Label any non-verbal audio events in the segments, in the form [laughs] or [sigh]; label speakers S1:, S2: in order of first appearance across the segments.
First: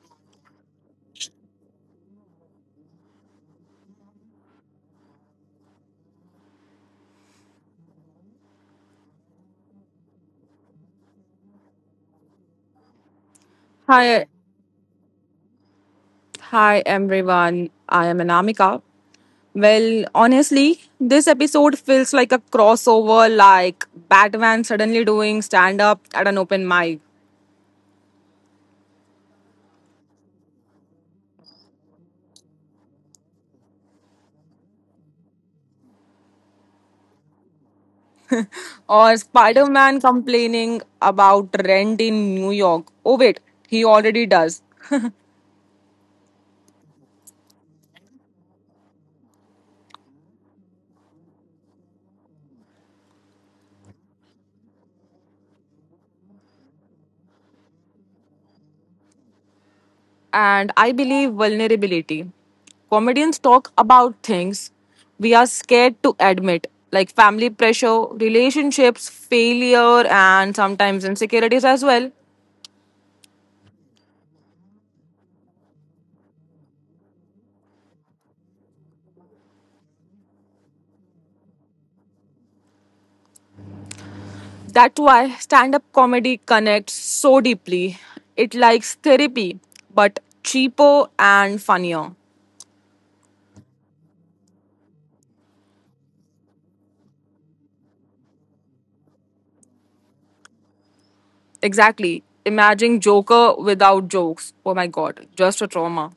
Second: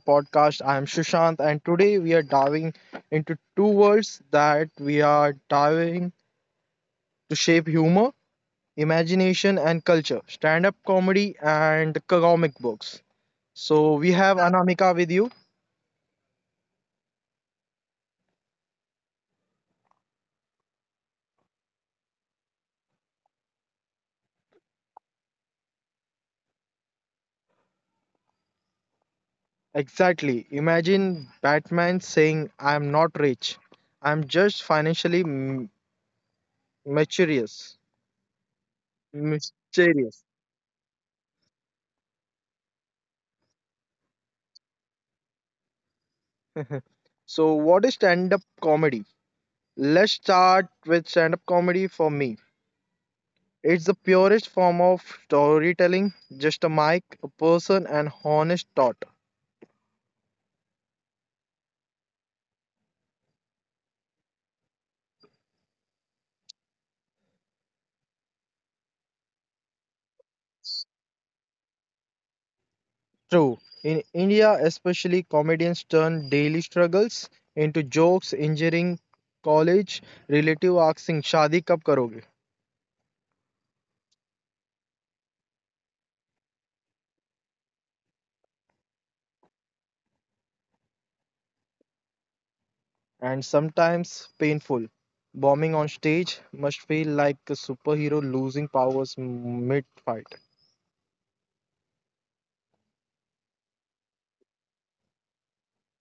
S1: podcast. I am Shushant and today we are diving into two worlds that we are diving to shape humor, imagination and culture, stand-up comedy and comic books. So we
S2: Hi,
S1: have Anamika with you.
S2: hi everyone. I am Anamika. Well, honestly, this episode feels like a crossover, like Batman suddenly doing stand up at an open mic,
S1: Exactly. Imagine Batman saying I am not rich. I am just mysterious.
S2: or Spider Man
S1: Mysterious.
S2: complaining about rent in New York. Oh, wait, he already does.
S1: So what is stand-up comedy? Let's start with stand-up comedy for me. It's the purest form of storytelling, just a mic, a person, and honest thought.
S2: And I believe vulnerability. Comedians talk about things we are scared to admit, like family pressure, relationships, failure, and sometimes insecurities as well.
S1: True. In India, especially, comedians turn daily struggles into jokes, injuring college, relative asking Shadi kab karoge,
S2: That's why stand up comedy connects so deeply. It likes therapy, but cheaper and funnier.
S1: and sometimes painful. Bombing on stage must feel like a superhero losing powers mid fight.
S2: Exactly. Imagine Joker without jokes. Oh my god, just a trauma.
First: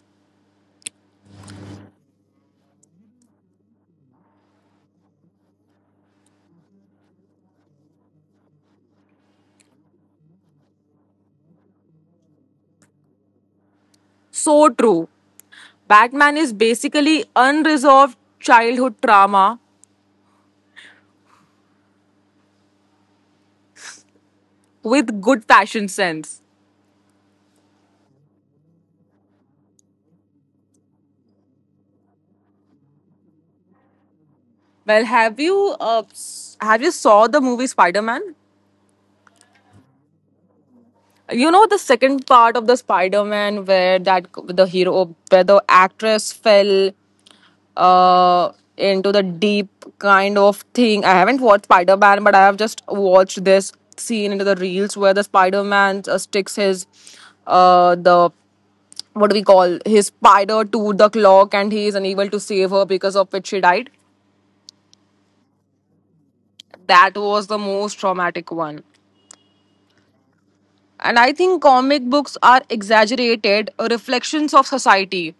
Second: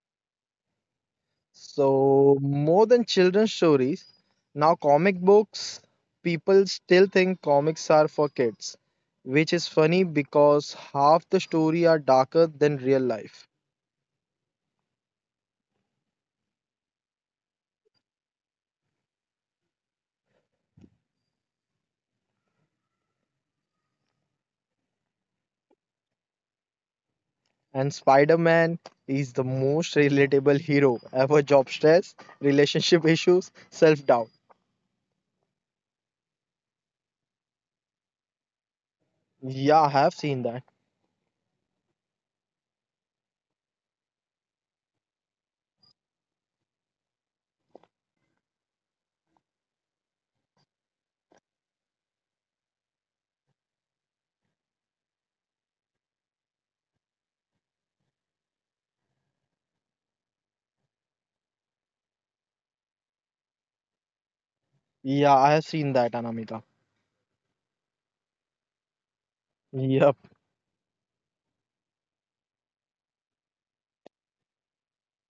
S1: So, more than children's stories, now comic books, people still think comics are for kids, which is funny because half the story are darker than real life.
S2: So true. Batman is basically unresolved childhood trauma with good fashion sense.
S1: And Spider Man is the most relatable hero ever job stress, relationship issues, self doubt.
S2: Well, have you have you saw the movie Spider Man?
S1: Yeah, I have seen that.
S2: You know the second part of the Spider Man where that the hero where the actress fell uh into the deep kind of thing. I haven't watched Spider Man, but I have just watched this scene into the reels where the Spider Man sticks his the what do we call his spider to the clock, and he is unable to save her because of which she died.
S1: Yeah, I have seen that, Anamika.
S2: That was the most traumatic one.
S1: Yep.
S2: And I think comic books are exaggerated reflections of society.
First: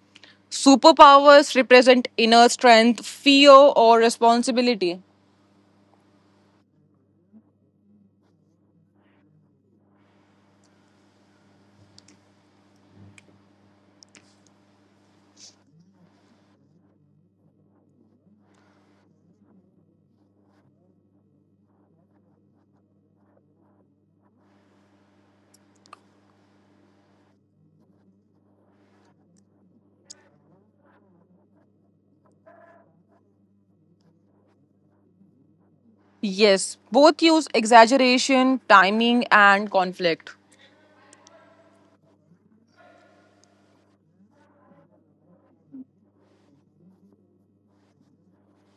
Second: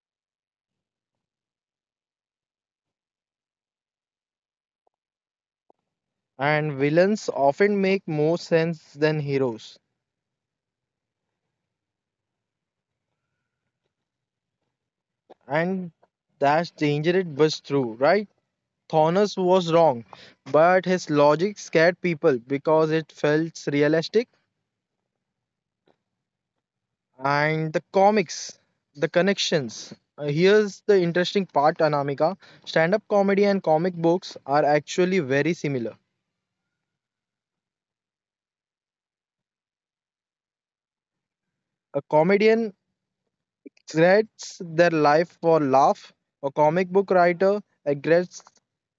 S2: Superpowers represent inner strength, fear, or responsibility.
S1: And villains often make more sense than heroes. And that's dangerous but true, right? Thanos was wrong, but his logic scared people because it felt realistic and the comics, the connections. Here's the interesting part, Anamika. Stand up comedy and comic books are actually very similar.
S2: Yes, both use exaggeration, timing, and conflict.
S1: A comedian regrets their life for laugh, a comic book writer regrets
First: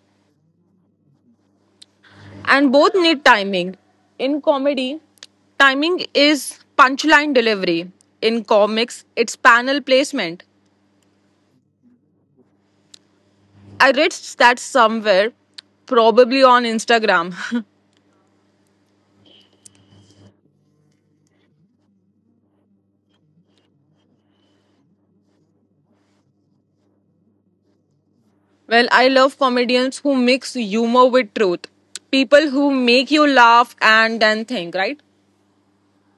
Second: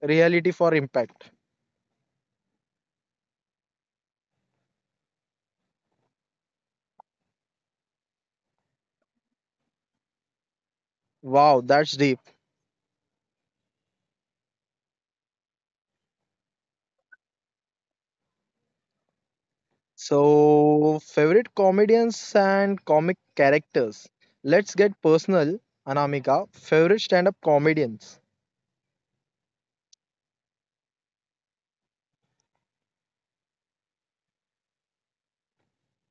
S1: reality for impact.
S2: And both need timing. In comedy, timing is punchline delivery. In comics, it's panel placement.
S1: Wow, that's deep.
S2: I read that somewhere, probably on Instagram. [laughs]
S1: So, favorite comedians and comic characters. Let's get personal, Anamika. Favorite stand up comedians.
S2: Well, I love comedians who mix humor with truth. People who make you laugh and then think, right?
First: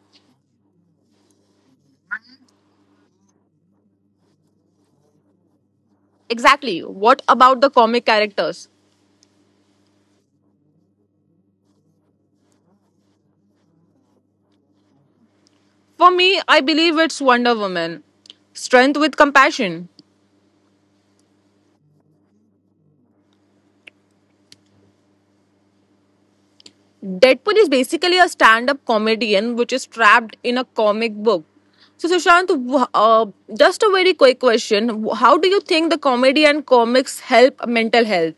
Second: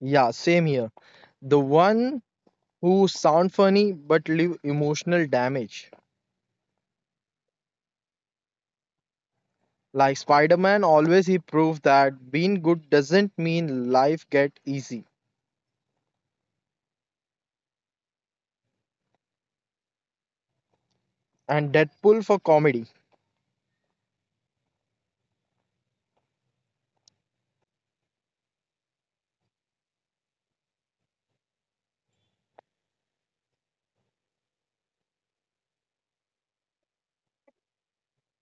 S1: Yeah, same here. The one who sound funny but leave emotional damage.
S2: Exactly. What about the comic characters?
S1: Like Spider Man, always he proved that being good doesn't mean life get easy.
S2: For me, I believe it's Wonder Woman. Strength with compassion.
S1: And Deadpool for comedy.
S2: Deadpool is basically a stand up comedian which is trapped in a comic book. So, Sushant, just a very quick question. How do you think the comedy and comics help mental health?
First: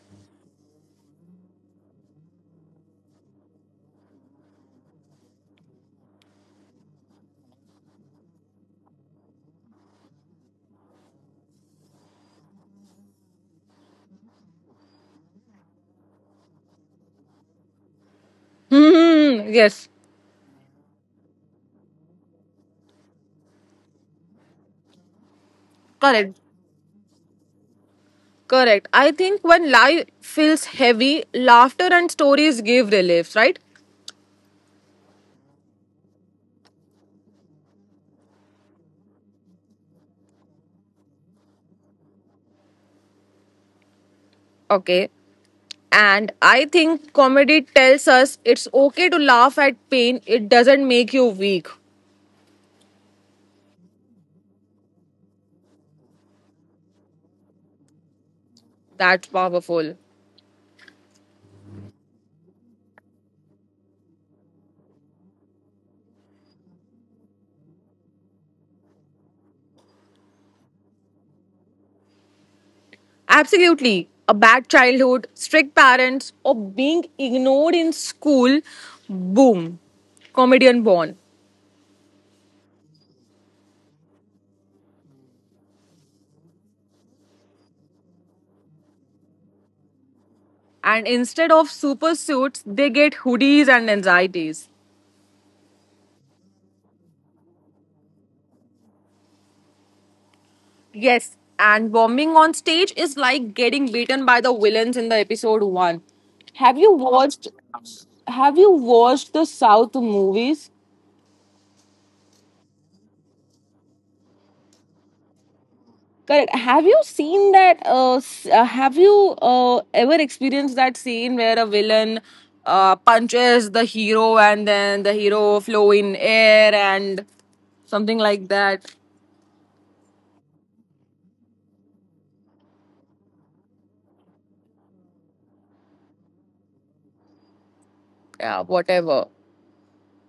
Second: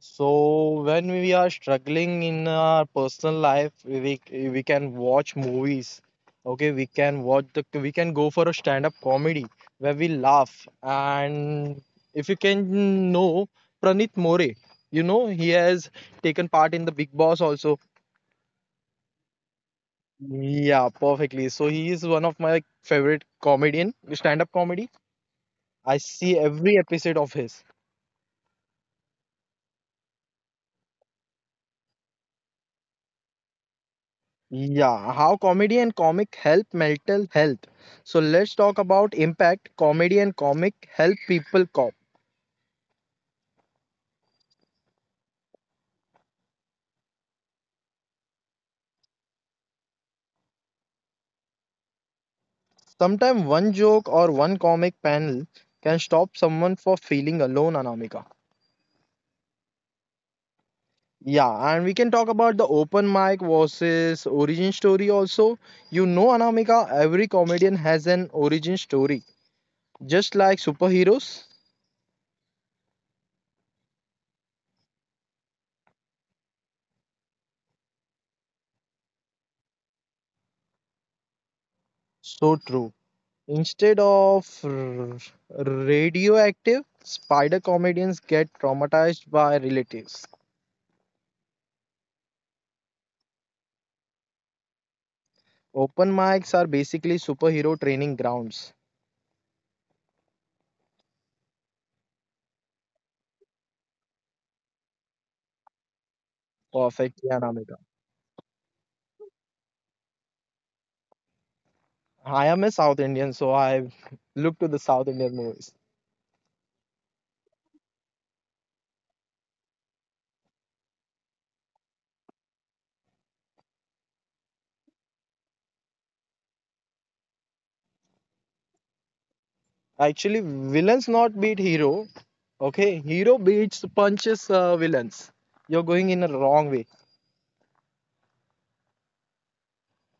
S1: So when we are struggling in our personal life, we can watch movies. Okay, we can watch the we can go for a stand-up comedy where we laugh. And if you can know Pranit More, you know he has taken part in the Big Boss also.
S2: Hmm, yes,
S1: Yeah, perfectly. So he is one of my favorite comedian, stand-up comedy. I
S2: correct.
S1: see every episode of his.
S2: Correct. I think when life feels heavy, laughter and stories give relief, right?
S1: Yeah, how comedy and comic help mental health. So let's talk about impact comedy and comic help people cope.
S2: Okay. And I think comedy tells us it's okay to laugh at pain, it doesn't make you weak.
S1: Sometimes one joke or one comic panel can stop someone from feeling alone, Anamika.
S2: That's powerful.
S1: Yeah, and we can talk about the open mic versus origin story also. You know, Anamika, every comedian has an origin story, just like superheroes.
S2: Absolutely. A bad childhood, strict parents, or being ignored in school, boom, comedian born.
S1: So true. Instead of radioactive, spider comedians get traumatized by relatives.
S2: And instead of super suits, they get hoodies and anxieties.
S1: Open mics are basically superhero training grounds.
S2: Yes, and bombing on stage is like getting beaten by the villains in the episode 1. Have you
S1: Perfect,
S2: watched
S1: yeah,
S2: have you watched the South movies?
S1: I am a South Indian, so I look to the South Indian movies.
S2: Correct. Have you seen that? Have you ever experienced that scene where a villain punches the hero and then the hero flow in air and something like that?
S1: Actually, villains not beat hero. Okay, hero beats punches villains. You're going in a wrong way.
S2: Yeah, whatever.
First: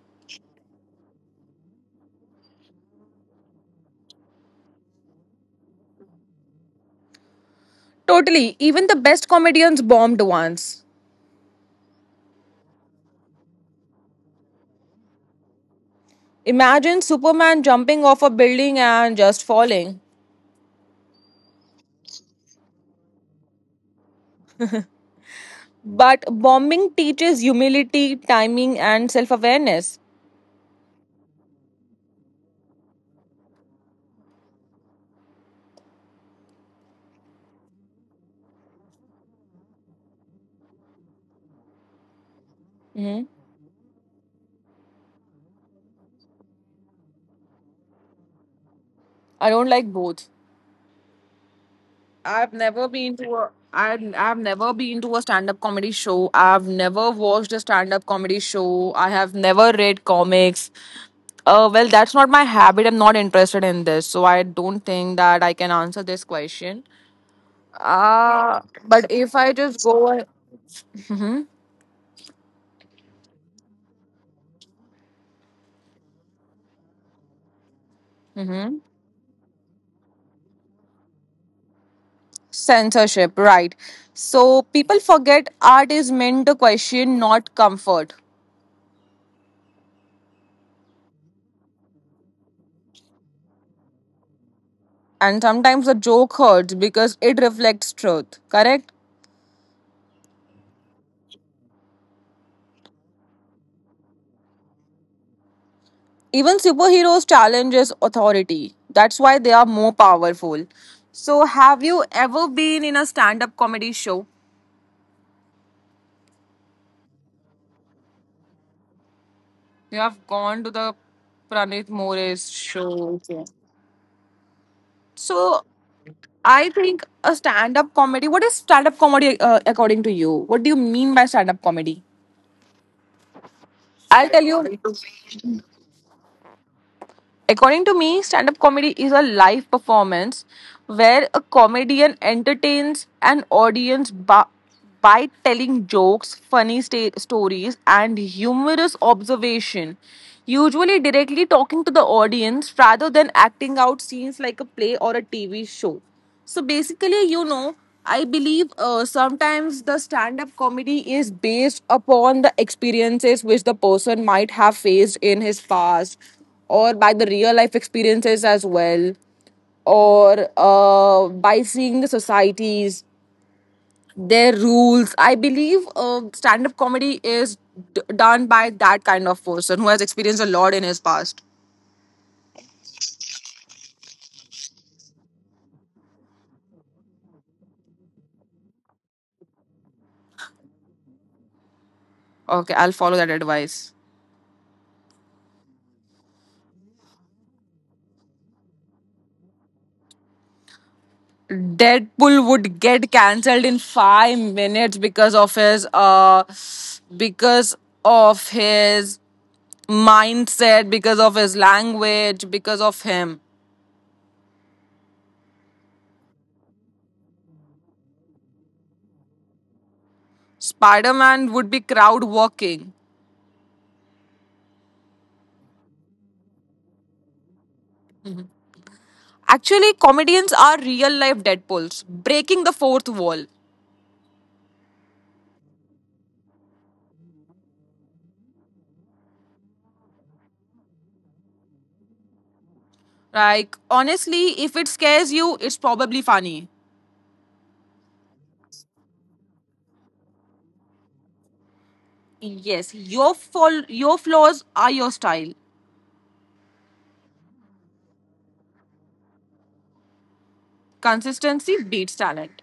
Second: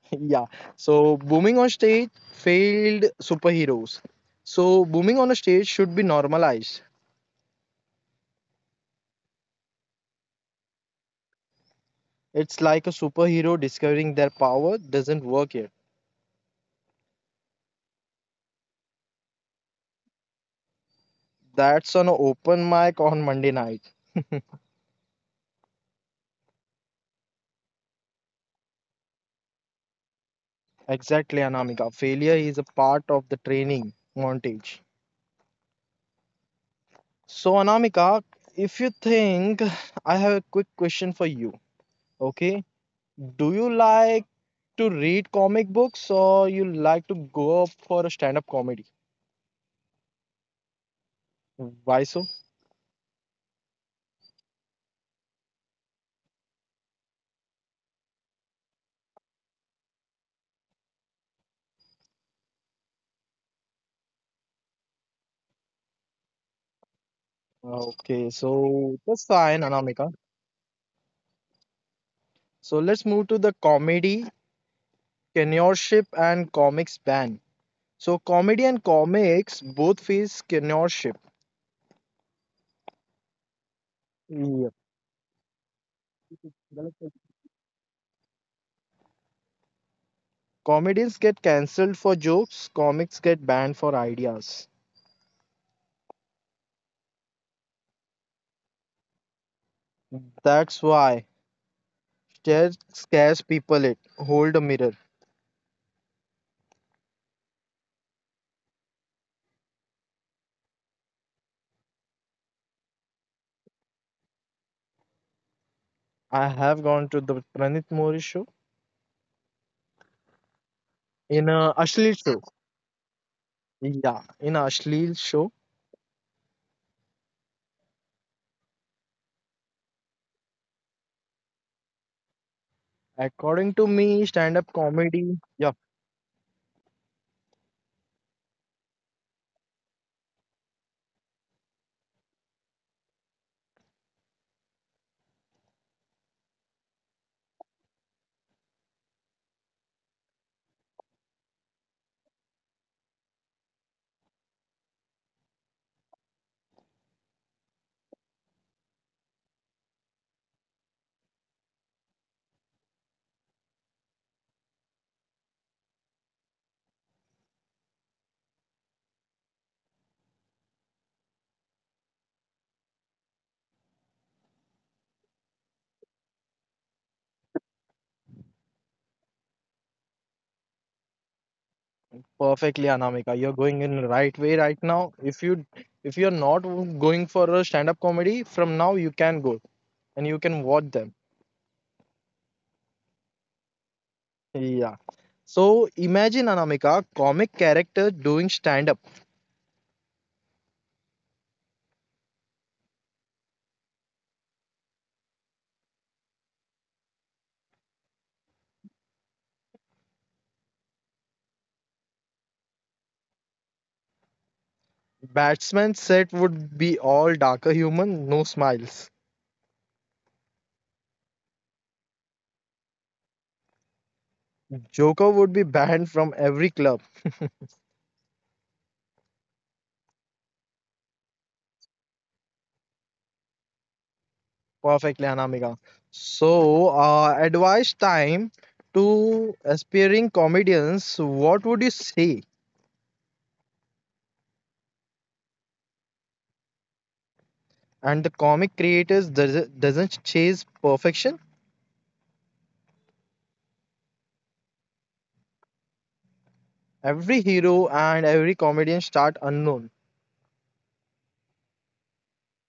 S1: [laughs] yeah. So booming on stage failed superheroes. So booming on a stage should be normalized.
S2: Totally. Even the best comedians bombed once.
S1: It's like a superhero discovering their power doesn't work yet.
S2: Imagine Superman jumping off a building and just falling.
S1: That's an open mic on Monday night.
S2: But bombing teaches humility, timing, and self awareness.
S1: Exactly, Anamika. Failure is a part of the training montage. So, Anamika, if you think, I have a quick question for you. Okay. Do you like to read comic books or you like to go up for a stand up comedy?
S2: I don't like both.
S1: Why so?
S2: I've never been to a I've never been to a stand-up comedy show. I've never watched a stand-up comedy show. I have never read comics. Well, that's not my habit. I'm not interested in this, so I don't think that I can answer this question.
S1: Okay,
S2: Uh, but
S1: so
S2: if I
S1: that's
S2: just
S1: fine,
S2: go,
S1: Anamika.
S2: hmm
S1: So let's move to the comedy, seniorship, and comics ban. So
S2: hmm
S1: comedy and comics both face censorship.
S2: censorship, right? So
S1: Yep.
S2: people forget art is meant to question, not comfort.
S1: Comedians get cancelled for jokes, comics get banned for ideas.
S2: And sometimes a joke hurts because it reflects truth. Correct?
S1: That's why stare scares people it. Hold a mirror.
S2: Even superheroes challenges authority. That's why they are more powerful. So have you ever been in a stand-up comedy show?
S1: I have gone to the Pranit Mori show
S2: Yeah, I've gone to the Pranit
S1: in a
S2: More's
S1: Ashleel show.
S2: show.
S1: Yeah, in a
S2: So
S1: Ashleel show.
S2: I think a stand-up comedy. What is stand-up comedy according to you? What do you mean by stand-up comedy? I'll tell
S1: According
S2: you.
S1: to me, stand up comedy. Yeah,
S2: According to me, stand up comedy is a live performance where a comedian entertains an audience by telling jokes, stories, and humorous observation, usually directly talking to the audience rather than acting out scenes like a play or a TV show. So basically, you know, I believe sometimes the stand up comedy is based upon the experiences which the person might have faced in his past, or by the real life experiences as well, or by seeing the societies, their rules. I believe stand up comedy is done by that kind of person who has experienced a lot in his past.
S1: perfectly, Anamika. You're going in the right way right now. If you're not going for a stand up comedy, from now you can go and you can watch them.
S2: Okay, I'll follow that advice.
S1: Yeah. So imagine Anamika, comic character doing stand up.
S2: Deadpool would get cancelled in 5 minutes because of his mindset, because of his language, because of him.
S1: Batsman set would be all darker human, no smiles.
S2: Spider-Man would be crowd walking.
S1: Joker would be banned from every club.
S2: Actually, comedians are real life Deadpools, breaking the fourth wall.
S1: Perfectly, Anamika. So, advice time to aspiring comedians. What would you say?
S2: Like honestly, if it scares you, it's probably funny.
S1: And the doesn't chase perfection.
S2: Yes, your fall, your flaws are your style.
S1: Every hero and every comedian start unknown.
S2: Consistency beats talent.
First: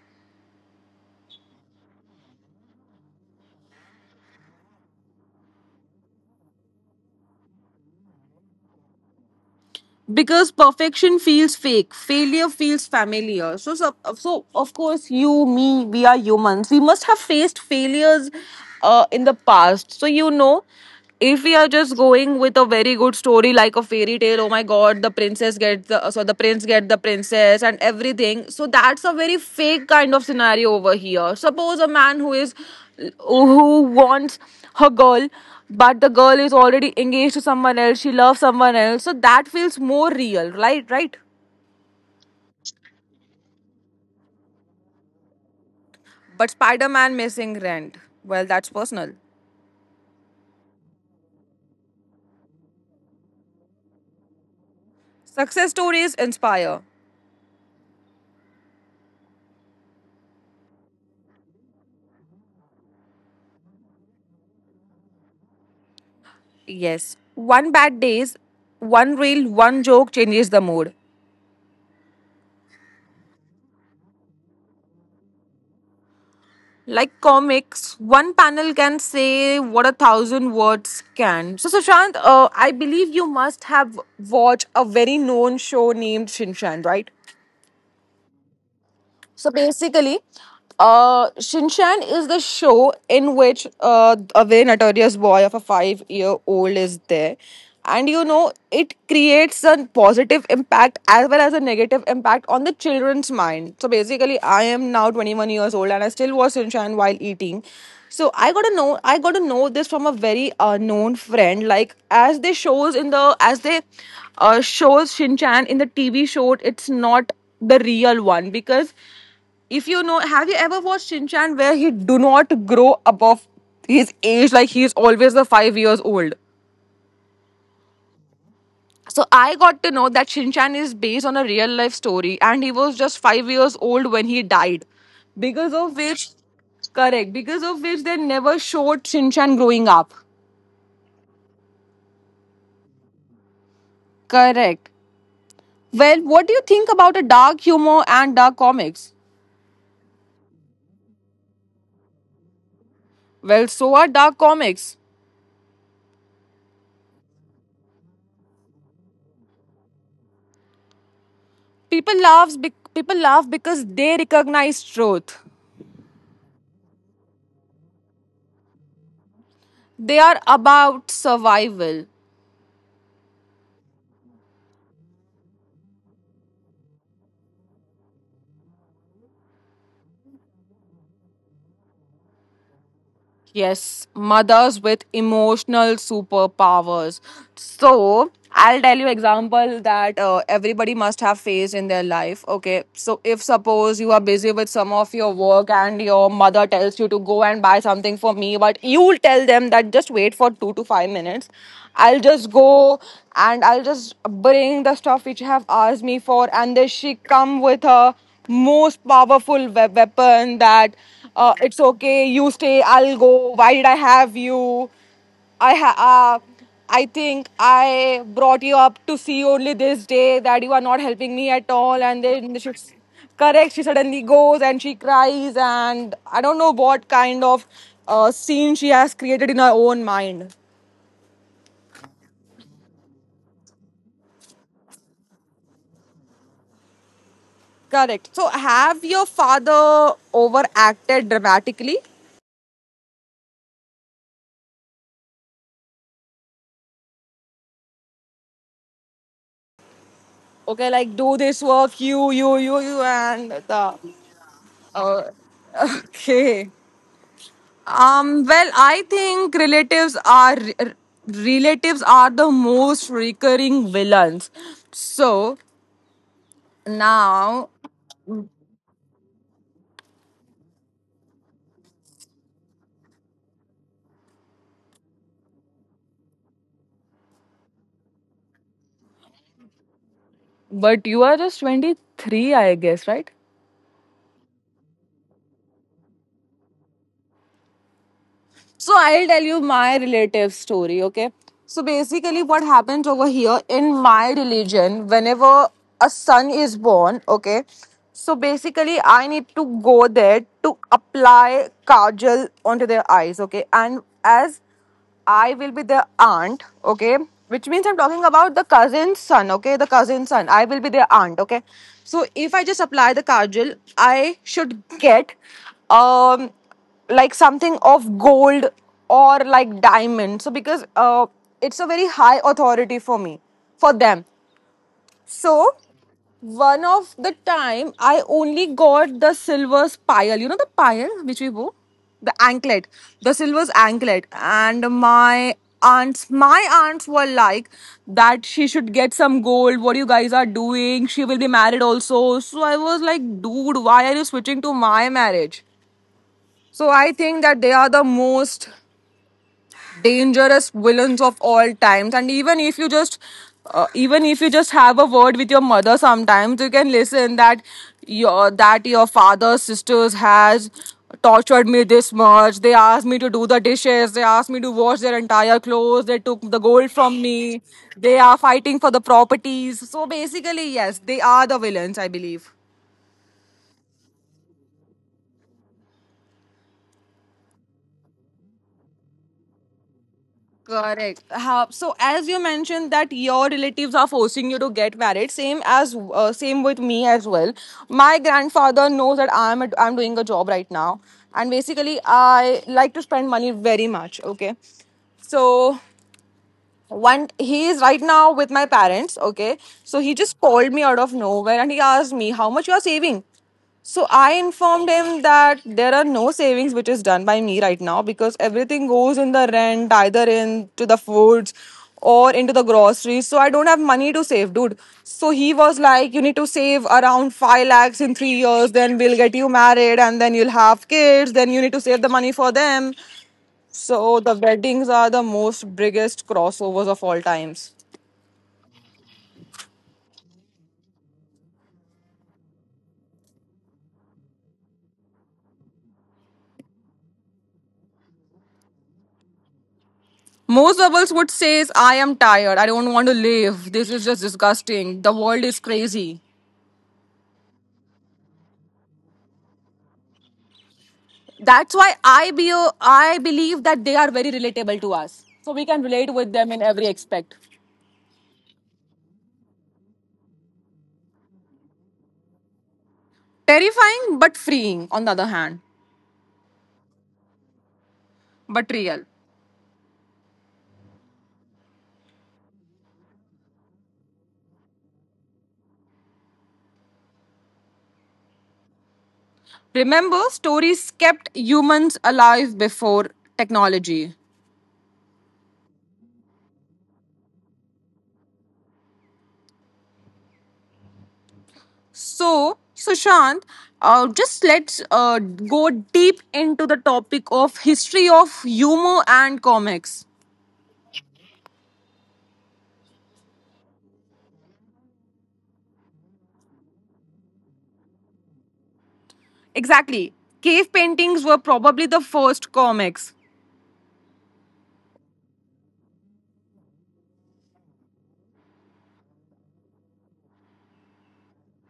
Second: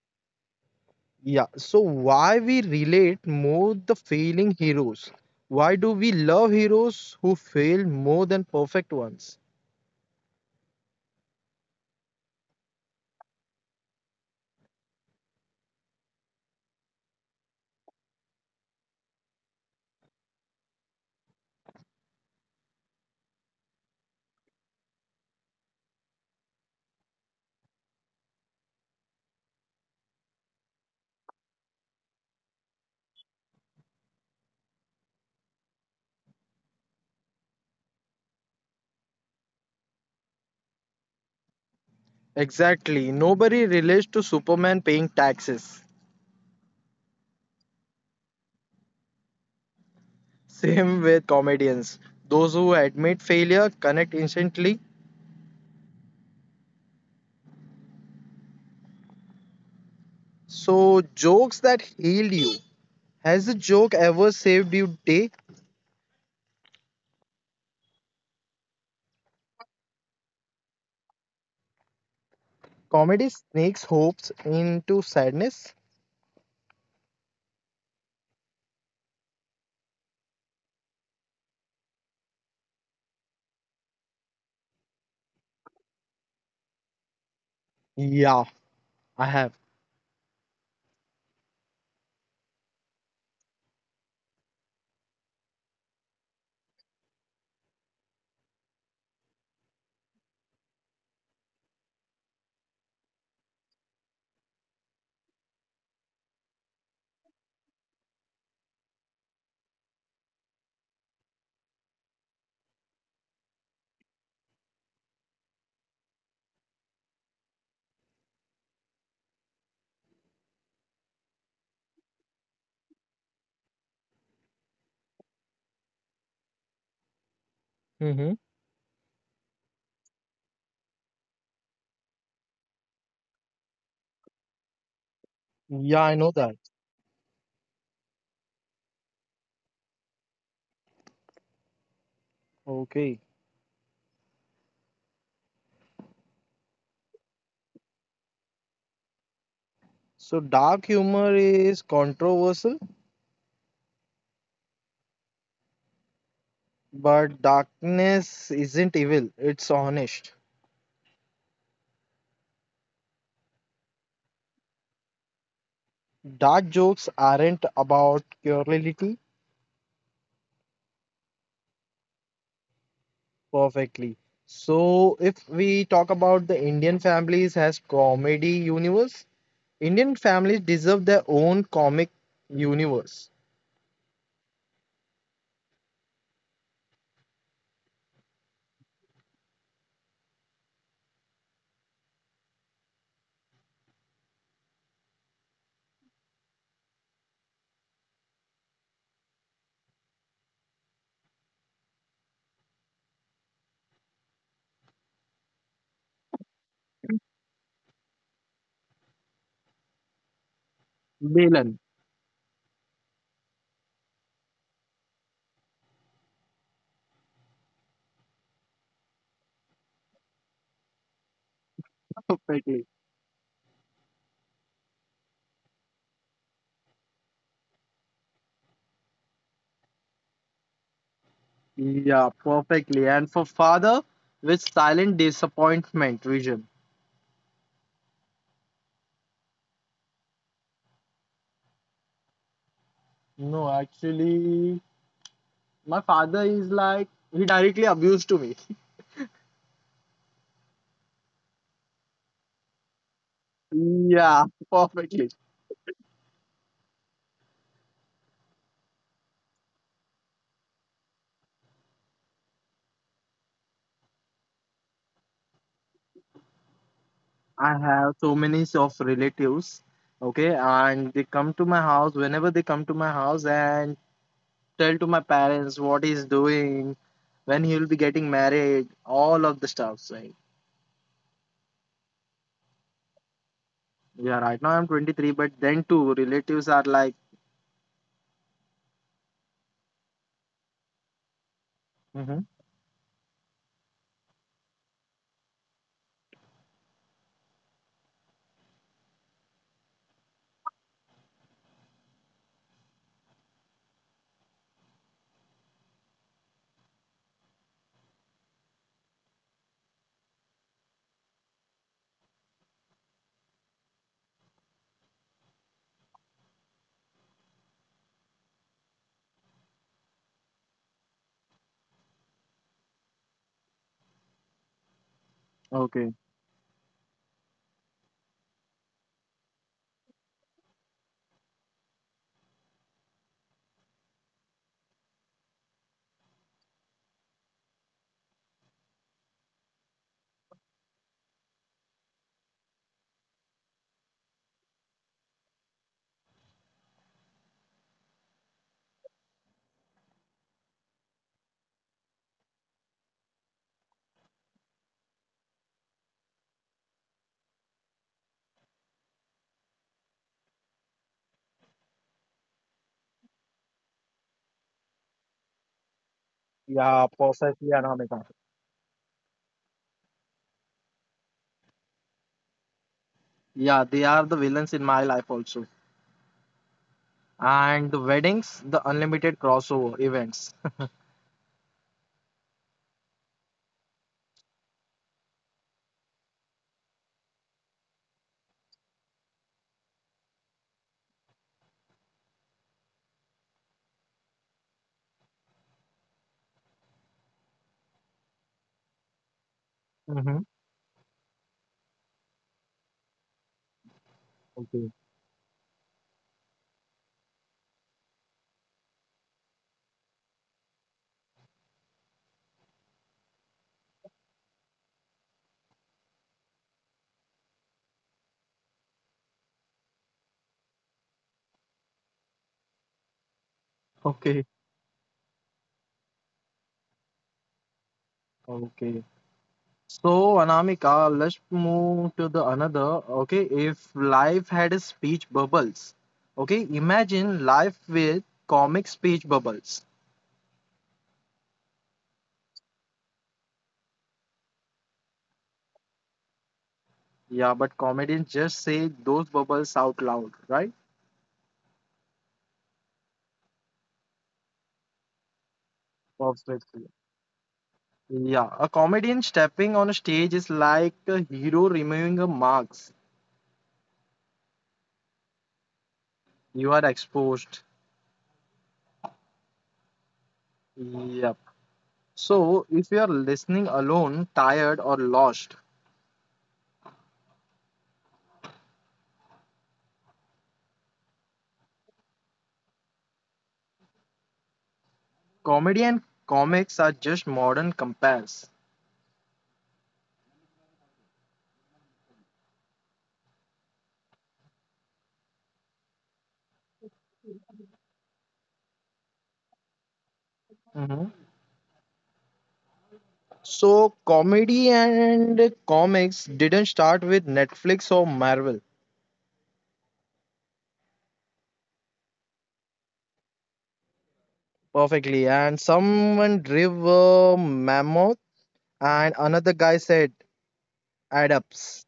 S1: Yeah, so why we relate more the failing heroes? Why do we love heroes who fail more than perfect ones?
S2: Because perfection feels fake, failure feels familiar. So, of course, you, me, we are humans, we must have faced failures in the past. So you know, if we are just going with a very good story like a fairy tale, oh my god, the princess gets the, the prince get the princess and everything. So that's a very fake kind of scenario over here. Suppose a man who is who wants her girl, but the girl is already engaged to someone else, she loves someone else. So that feels more real, right? Right.
S1: Exactly, nobody relates to Superman paying taxes.
S2: But Spider-Man missing rent, well, that's personal.
S1: [laughs] Same with comedians. Those who admit failure connect instantly.
S2: Success stories inspire.
S1: So, jokes that healed you. Has a joke ever saved you day?
S2: Yes, one bad days, one reel, one joke changes the mood,
S1: Comedy sneaks hopes into sadness?
S2: like comics, one panel can say what 1,000 words can. So Sushant, I believe you must have watched a very known show named Shinshan, right?
S1: Yeah, I have.
S2: So basically, Shinchan is the show in which a very notorious boy of a 5 year old is there. And you know, it creates a positive impact as well as a negative impact on the children's mind. So basically, I am now 21 years old and I still watch Shinchan while eating. So I got to know this from a very known friend. Like as they shows in the, as they shows Shinchan in the TV show, it's not the real one. Because if you know, have you ever watched Shin Chan where he do not grow above his age, like he is always the 5 years old?
S1: Hmm.
S2: So I got to know that Shin Chan is based on a real life story and he was just 5 years old when he died. Because
S1: Yeah,
S2: of
S1: I know
S2: which,
S1: that.
S2: correct, because of which they never showed Shin Chan growing up.
S1: Okay.
S2: Correct. Well, what do you think about a dark humor and dark comics?
S1: So dark humor is controversial,
S2: Well, so are dark comics.
S1: but darkness isn't evil, it's honest.
S2: People laugh because they recognize truth.
S1: Dark jokes aren't about curiosity
S2: They are about survival.
S1: perfectly. So if we talk about the Indian families as comedy universe, Indian families deserve their own comic universe.
S2: Yes, mothers with emotional superpowers. So, I'll tell you example that everybody must have faced in their life. Okay, so if suppose you are busy with some of your work and your mother tells you to go and buy something for me, but you'll tell them that just wait for 2 to 5 minutes. I'll just go and I'll just bring the stuff which you have asked me for, and then she come with her most powerful weapon that,
S1: Milan,
S2: it's okay, you stay, I'll go, why did I have you, I think I brought you up to see only this day that you are not helping me at all. And then
S1: perfectly.
S2: she, correct, she suddenly goes and she cries, and I don't know what kind of scene she has created in her own mind.
S1: Yeah, perfectly. And for father, with silent disappointment vision.
S2: Correct. So have your father overacted dramatically?
S1: No, actually, my father is like he directly abused to me. [laughs]
S2: Okay, like do this work, and the.
S1: Yeah, perfectly.
S2: Uh, [laughs] okay. Well, I think relatives are the most recurring villains. So
S1: I
S2: now,
S1: have so many of relatives, okay, and they come to my house whenever they come to my house and tell to my parents what he's doing, when he'll be getting married, all of the stuff. Like,
S2: but you are just 23, I guess, right?
S1: yeah, right now I'm 23, but then too, relatives are like,
S2: So I'll tell you my relative story, okay? So
S1: hmm
S2: basically, what happens over here in my religion, whenever a son is born, okay? So basically, I need to go there to apply kajal onto their eyes, okay? And as I will be the aunt, okay? Which means I'm talking about the cousin's son, okay? The cousin's son. I will be their aunt, okay? So if I just apply the kajal, I should get um like something of gold or like diamond. So because it's a very high authority for me, for them. So
S1: okay,
S2: one of the time I only got the silver's pile. You know the pile which we wore? The anklet. The silver's anklet. And my aunts were like, that she should get some gold, what you guys are doing, she will be married also. So I was like, dude, why are you switching to my marriage? So I think that they are the most dangerous villains of all times. And even if you just even if you just have a word with your mother, sometimes you can listen that your father's sisters has tortured me this much, they asked me to do the dishes, they asked me to wash their entire clothes, they took the
S1: yeah,
S2: gold from
S1: perfectly,
S2: me,
S1: Anamika.
S2: they are fighting for the properties. So basically, yes, they are the villains, I believe.
S1: Yeah, they are the villains in my life also. And the weddings, the unlimited crossover events.
S2: Correct. How, so as you mentioned that your relatives are forcing you to get married, same as same with me as well. My grandfather knows that I'm doing a job right now, and basically I like to spend money very much. Okay, so one he is right now with my parents, okay, so he
S1: [laughs]
S2: just called me out of nowhere and he asked me how much you are saving. So I
S1: Okay,
S2: informed him that there are no savings which is done by me right now, because everything goes in the rent, either into the foods or into the groceries. So I don't have money to save, dude. So he was like, you need to save around 5 lakhs in 3 years, then we'll get you married, and then you'll have kids, then you need to save the money for them. So
S1: okay,
S2: the weddings are the most biggest crossovers of all times.
S1: okay. So, Anamika, let's move to the another. Okay, if life had a speech bubbles, okay, imagine life with comic speech bubbles.
S2: Most couples would say is I am tired. I don't want to live. This is just disgusting. The world is crazy.
S1: Yeah, but comedians just say those bubbles out loud, right?
S2: That's why I be I believe that they are very relatable to us. So we can relate with them in
S1: Perfectly.
S2: every aspect.
S1: Yeah, a comedian stepping on a stage is like a hero removing a mask.
S2: Terrifying but freeing on the other hand,
S1: You are exposed.
S2: but real.
S1: Yep. So, if you are listening alone, tired, or lost,
S2: Remember, stories kept humans alive before technology.
S1: comedy and comics are just modern compass.
S2: So, Sushant, just let's go deep into the topic of history of humor and comics.
S1: Mhm. So, comedy and comics didn't start with Netflix or Marvel
S2: Exactly. Cave paintings were probably the first comics.
S1: perfectly. And someone drew a mammoth, and another guy said, add ups.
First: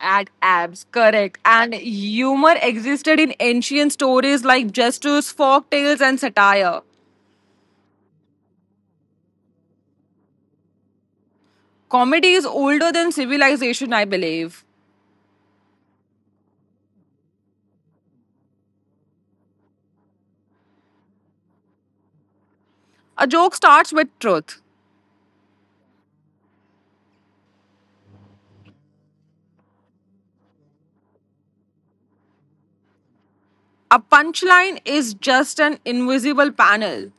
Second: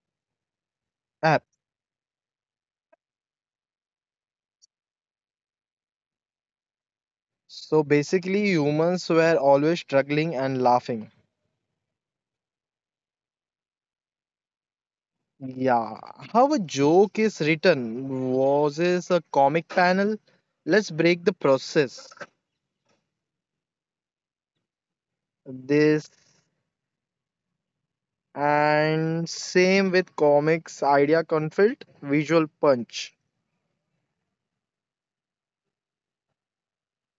S2: At abs, correct.
S1: App.
S2: And humor existed in ancient stories like gestures, folk tales, and satire.
S1: So, basically, humans were always struggling and laughing.
S2: Comedy is older than civilization, I believe.
S1: Yeah, how a joke is written was is a comic panel. Let's break the process.
S2: A joke starts with truth.
S1: This and same with comics, idea conflict, visual punch.
S2: A punchline is just an invisible panel.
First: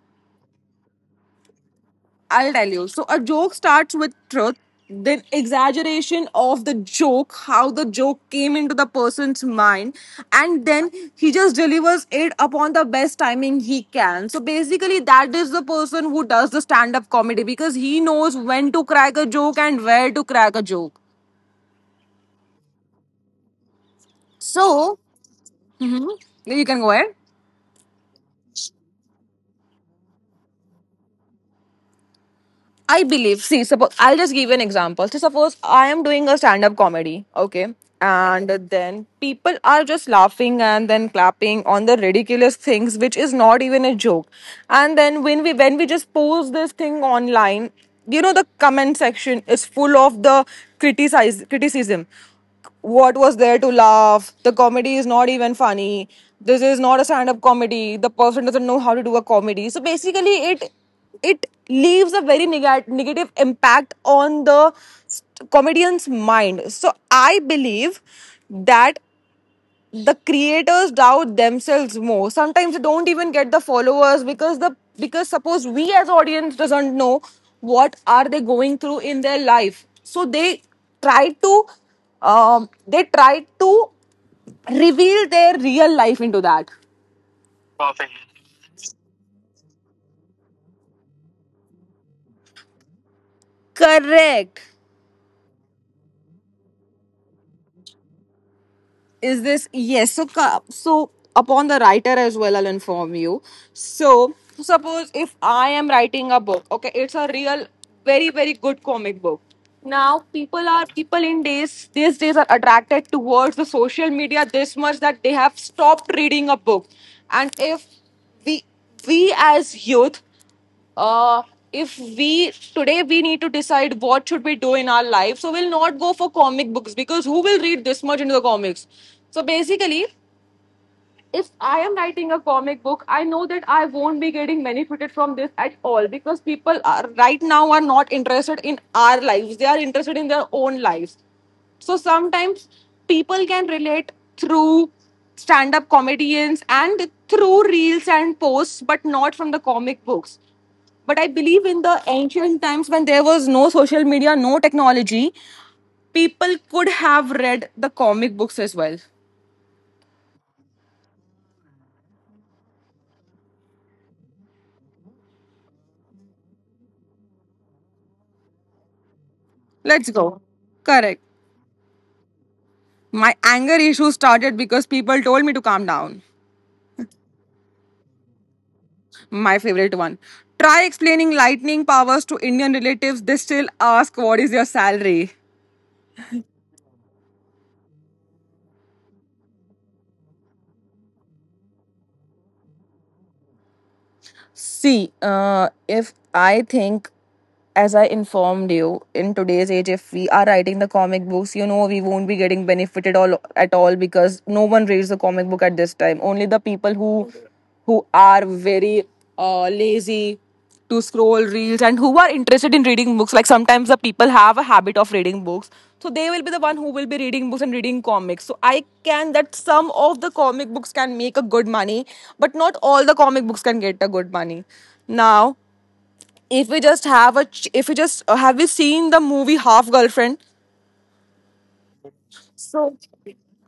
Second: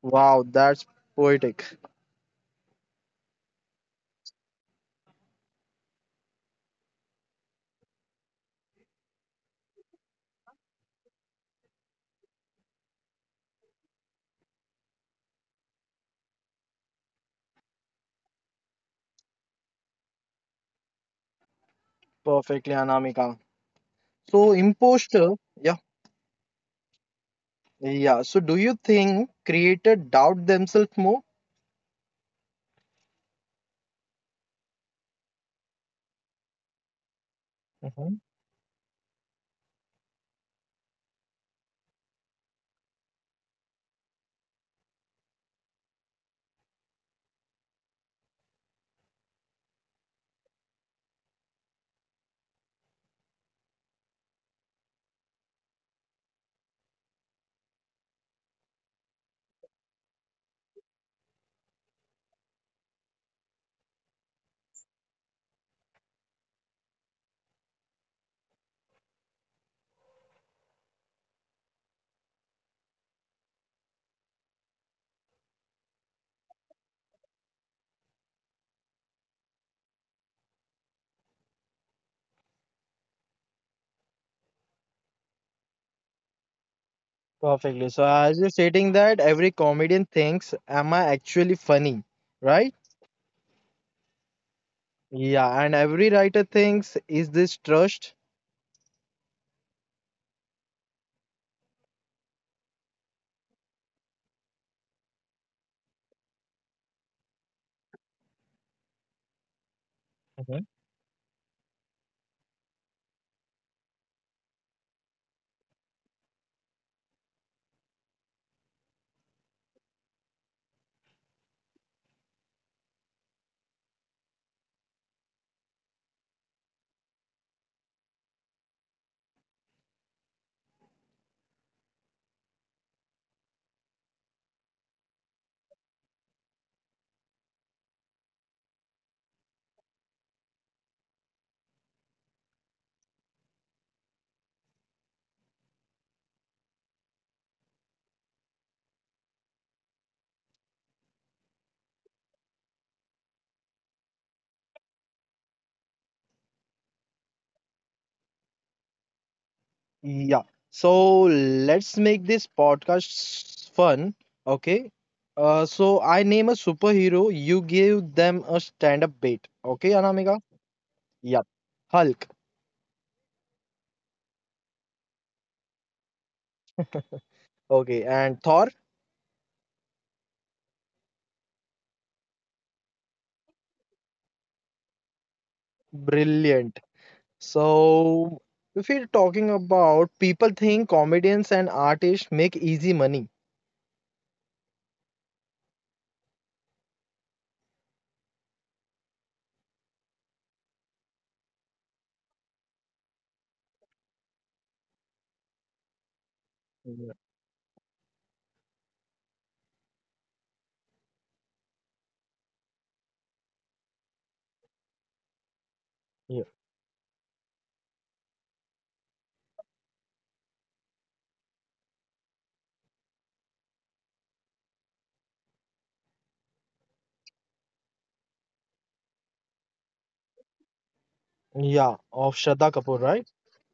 S1: Wow, that's poetic.
S2: I'll tell you. So a joke starts with truth, then exaggeration of the joke, how the joke came into the person's mind, and then he just delivers it upon the best timing he can. So basically, that is the person who does the stand up comedy, because he knows when to crack a joke and where to crack a joke.
S1: Perfectly, Anamika. So,
S2: So
S1: imposter, yeah,
S2: you can go ahead.
S1: yeah. So, do you think creator doubt themselves more?
S2: I believe, see, suppose I'll just give you an example. So, suppose I am doing a stand up comedy, okay,
S1: Mhm.
S2: and then people are just laughing and then clapping on the ridiculous things, which is not even a joke. And then when we just post this thing online, you know, the comment section is full of the criticize criticism. What was there to laugh? The comedy is not even funny. This is not a stand-up comedy. The person doesn't know how to do a comedy. So basically, it leaves a very negative impact on the comedian's mind. So I believe that the creators doubt themselves more. Sometimes they don't even get the followers, because the because suppose we as audience doesn't know what are they going through in their life. So try to they try to reveal their real life into that.
S1: Perfectly. So, as you're stating that, every comedian thinks, Am I actually funny? Right?
S2: Correct.
S1: Yeah, and every writer thinks, Is this trust?
S2: Is this yes so ca- So upon the writer as well, I'll inform you. So suppose if I am writing a book, okay, it's a real very good comic book. Now people in days, these days, are attracted towards the social media this much, that they have stopped reading a book. And if we as youth, uh, if we today we need to decide what should we do in our life, so we'll not go for comic books, because who will read this much into the comics? So basically, if I am writing a comic book, I know that I won't be getting benefited from this at all, because people are right now are not interested in our lives. They are interested in their own lives. So sometimes people can relate through stand up comedians and through reels and posts, but not from the comic books. But I believe in the ancient times, when there was no social media, no technology, people could have read the comic books as well.
S1: Yeah. So let's make this podcast fun. Okay. So I name a superhero. You give them a stand-up bait. Okay,
S2: Let's
S1: Anamika?
S2: go. Correct.
S1: Yep. Hulk.
S2: My anger issue started because people told me to calm down.
S1: Okay. And Thor?
S2: My favorite one. Try explaining lightning powers to Indian relatives, they still ask, what is your salary?
S1: Brilliant. So if we're talking about people think comedians and artists make easy money.
S2: See, if I think, as I informed you, in today's age, if we are writing the comic books, you know, we won't be getting benefited all at all, because no one reads the comic book at this time. Only the people
S1: Yeah.
S2: who are very lazy to scroll reels, and who are interested in reading books, like sometimes the people have a habit of reading books, so they
S1: Yeah.
S2: will be the one who will be reading books and reading comics. So I can that some of the comic books can make a good money, but not all the comic books can get a good money. Now if we just have a ch- if we just have you seen the movie Half Girlfriend?
S1: Yeah. Of Shraddha Kapoor,
S2: So
S1: right?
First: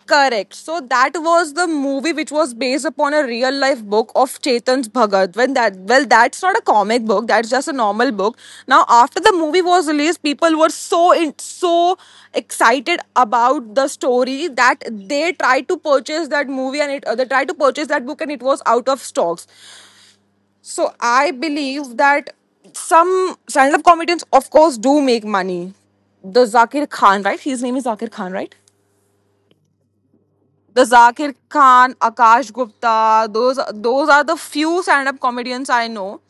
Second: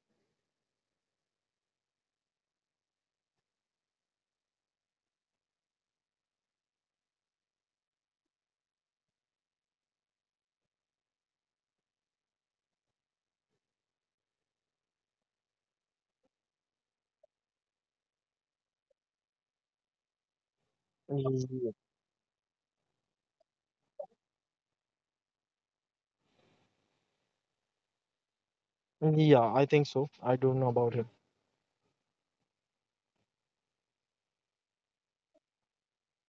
S2: correct. So that was the movie which was based upon a real life book of Chetan's Bhagat. When that well, that's not a comic book. That's just a normal book. Now, after the movie was released, people were so so excited about the story that they tried to purchase that movie, and it they tried to purchase that book, and it was out of stocks. So I
S1: Yeah.
S2: believe that some stand-up comedians, of course, do make money. The Zakir Khan, right? His name is Zakir Khan, right?
S1: Yeah, I think so. I don't know
S2: The
S1: about him.
S2: Zakir Khan, Akash Gupta, those are the few stand-up comedians I know.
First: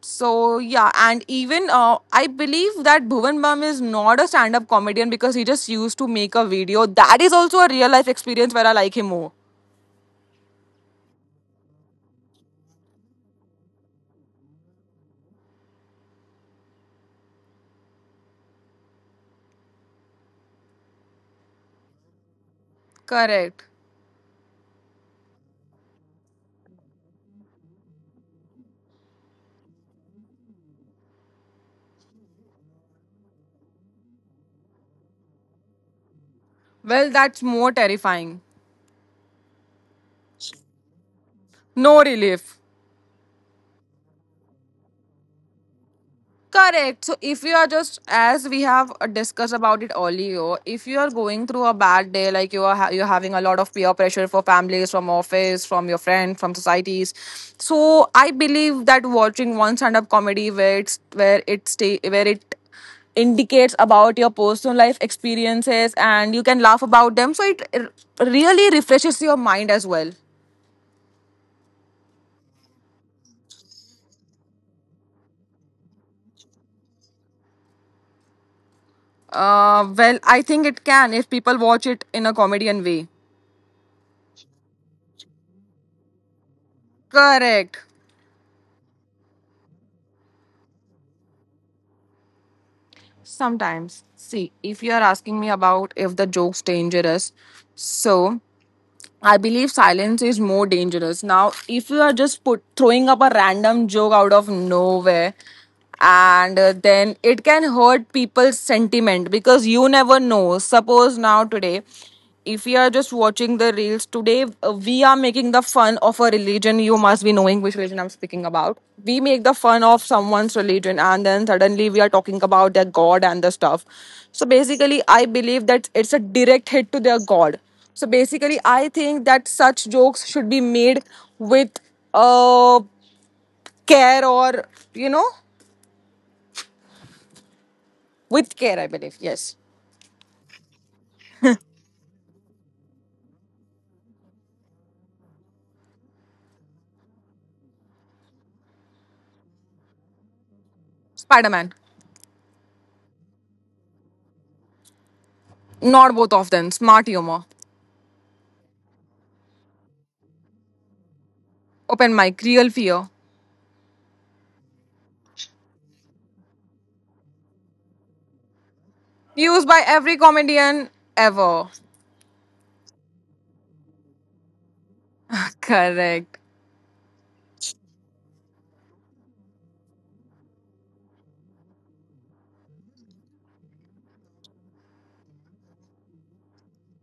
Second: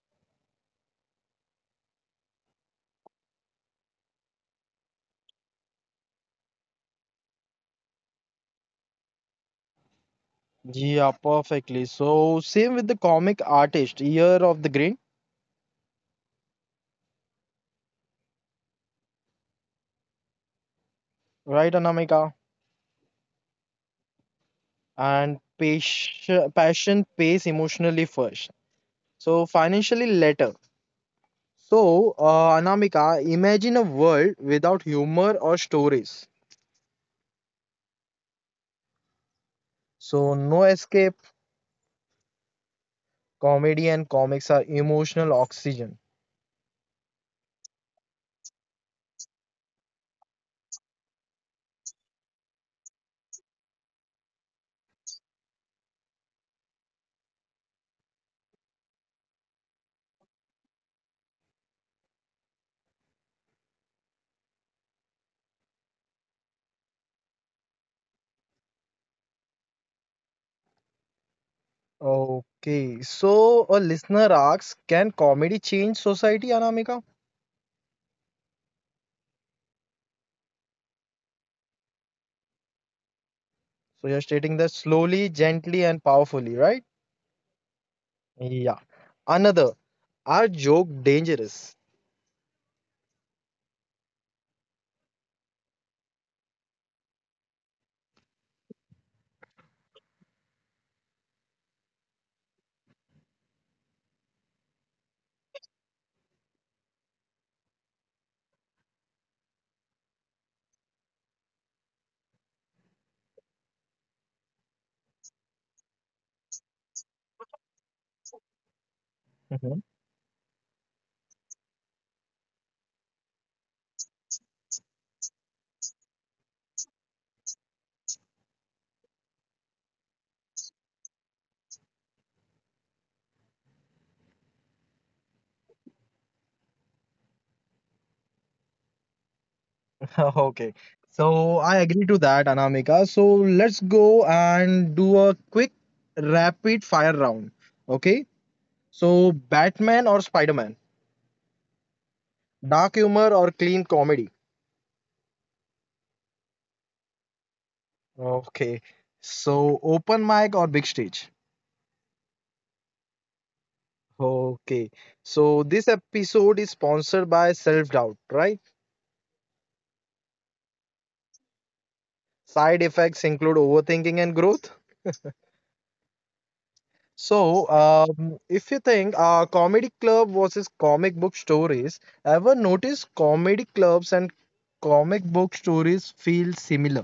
S2: So yeah, and even I believe that Bhuvan Bam is not a stand-up comedian, because he just used to make a video. That is also a real life experience where I like him more.
S1: Yeah, perfectly. So same with the comic artist, Year of the Grey, right, Anamika?
S2: Correct.
S1: And passion pays emotionally first. So financially later. So Anamika, imagine a world without humor or stories.
S2: Well, that's more terrifying.
S1: So no escape.
S2: No relief.
S1: Comedy and comics are emotional oxygen.
S2: Correct. So if you are just, as we have discussed about it earlier, if you are going through a bad day, like you are you're having a lot of peer pressure for families, from office, from your friend, from societies. So I believe that watching one stand-up comedy where it's where it stay where it indicates about your personal life experiences and you can laugh about them. So it really refreshes your mind as well.
S1: Okay. So a listener asks, can comedy change society, Anamika?
S2: Well, I think it can if people watch it in a comedian way.
S1: So you're stating that slowly, gently, and powerfully, right?
S2: Correct.
S1: Yeah. Another, are joke dangerous?
S2: Sometimes, see, if you are asking me about if the joke's dangerous, so I believe silence is more dangerous. Now, if you are just put throwing up a random joke out of nowhere, and then it can hurt people's sentiment, because you never know. Suppose now today, if you are just watching the reels today, we are making the fun of a religion. You must be knowing which religion I'm speaking about. We make the
S1: Mhm.
S2: fun of someone's religion, and then suddenly we are talking about their god and the stuff. So basically, I believe that it's a direct hit to their god. So basically, I think that such jokes should be made with uh, care, or, you know, with care, I believe. Yes.
S1: [laughs] Okay. So I agree to that, Anamika. So let's go and do a quick rapid fire round. Okay. So Batman or Spider-Man?
S2: Spider Man.
S1: Dark humor or clean comedy?
S2: Not both of them. Smart humor.
S1: Okay. So open mic or big stage?
S2: Open mic. Real fear.
S1: Okay. So this episode is sponsored by Self Doubt, right?
S2: Used by every comedian ever.
S1: Side effects include overthinking and growth.
S2: [laughs] Correct.
S1: So, if you think comedy club versus comic book stories, ever notice comedy clubs and comic book stories feel similar?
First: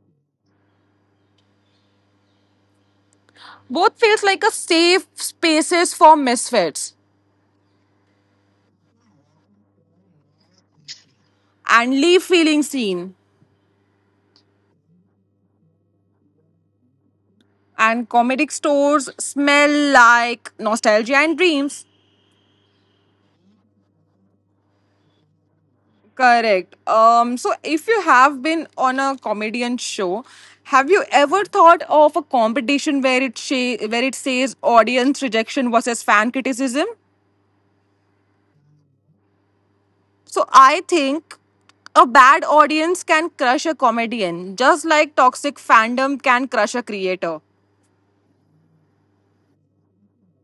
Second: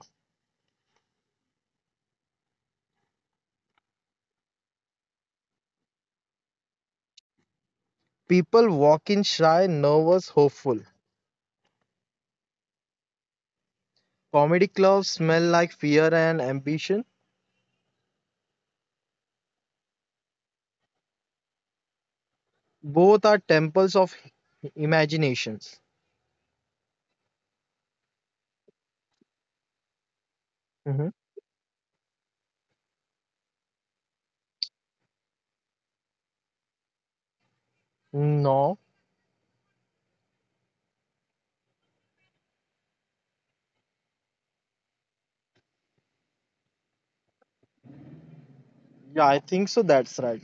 S2: Both feels like a safe spaces for misfits
S1: People walk in shy, nervous, hopeful.
S2: and leave feeling seen.
S1: Comedy clubs smell like fear and ambition.
S2: And comedic stores smell like nostalgia and dreams.
S1: Both are temples of imaginations.
S2: Correct. So, if you have been on a comedian show, have you
S1: Mhm.
S2: ever thought of a competition where where it says audience rejection versus fan criticism?
S1: No,
S2: So, I think a bad audience can crush a comedian, just like toxic fandom can crush a creator.
S1: yeah, I think so. That's right.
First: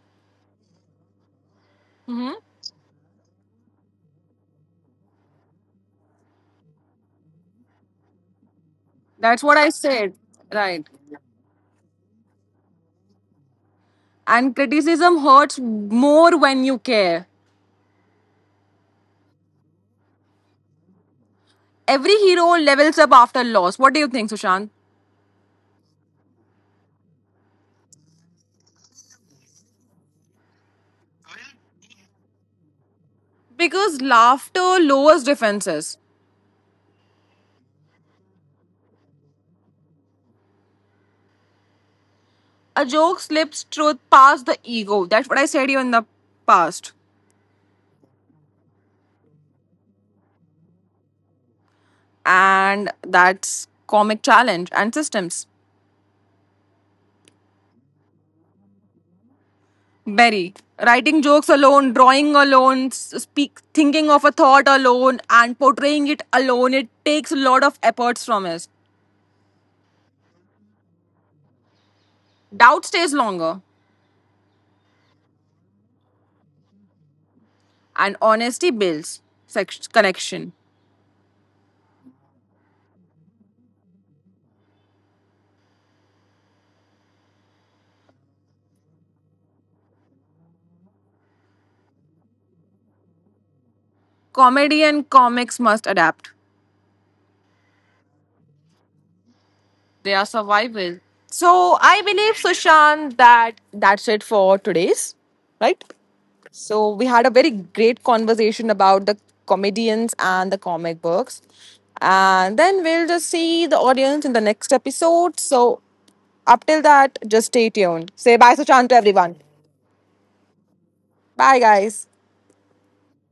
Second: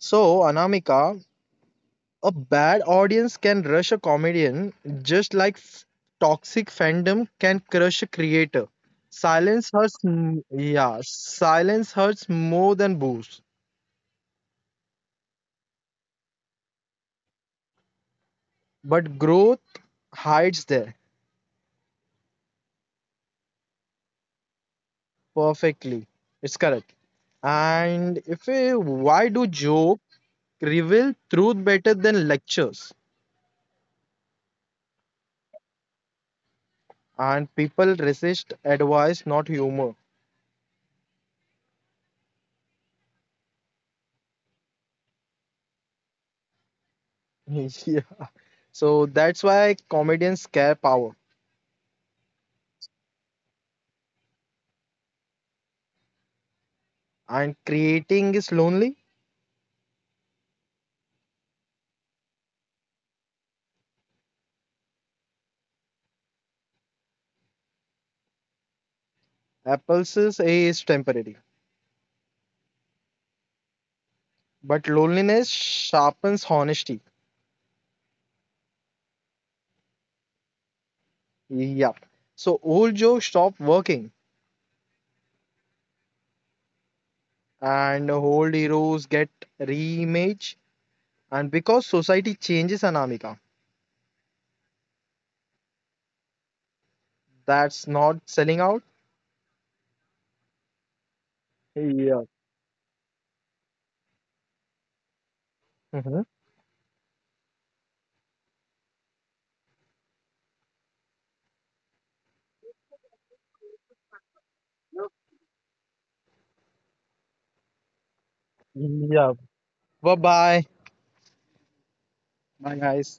S1: So, Anamika, a bad audience can rush a comedian just like toxic fandom can crush a creator.
S2: That's what I said. Right.
S1: Yeah, silence hurts more than boost,
S2: And criticism hurts more when you care.
S1: but growth hides there
S2: Every hero levels up after loss. What do you think, Sushant?
S1: perfectly. It's correct. And if we, why do joke reveal truth better than lectures?
S2: Because laughter lowers defenses.
S1: And people resist advice, not humor.
S2: A joke slips truth past the ego. That's what I said to you in the past.
S1: [laughs] yeah. So that's why comedians scare power.
S2: And that's comic challenge and systems.
S1: And creating is lonely
S2: Berry. Writing jokes alone, drawing alone, s- speak thinking of a thought alone and portraying it alone, it takes a lot of efforts from us.
S1: Apple's A is temporary,
S2: Doubt stays longer,
S1: but loneliness sharpens honesty.
S2: and honesty builds connection.
S1: Yeah. So old jokes stop working and old heroes get reimage. And because society changes, Anamika,
S2: Comedy and comics must adapt.
S1: that's not selling out.
S2: They are survival. So I believe,
S1: Yeah.
S2: Sushant, that that's it for today's, right?
S1: Hmm.
S2: So we had a very great conversation about the comedians and the comic books. And then we'll just see the audience in the next episode. So up till that, just stay tuned. Say bye, Sushant, to everyone.
S1: Yeah. Bye bye.
S2: Bye, guys.
S1: Bye, guys.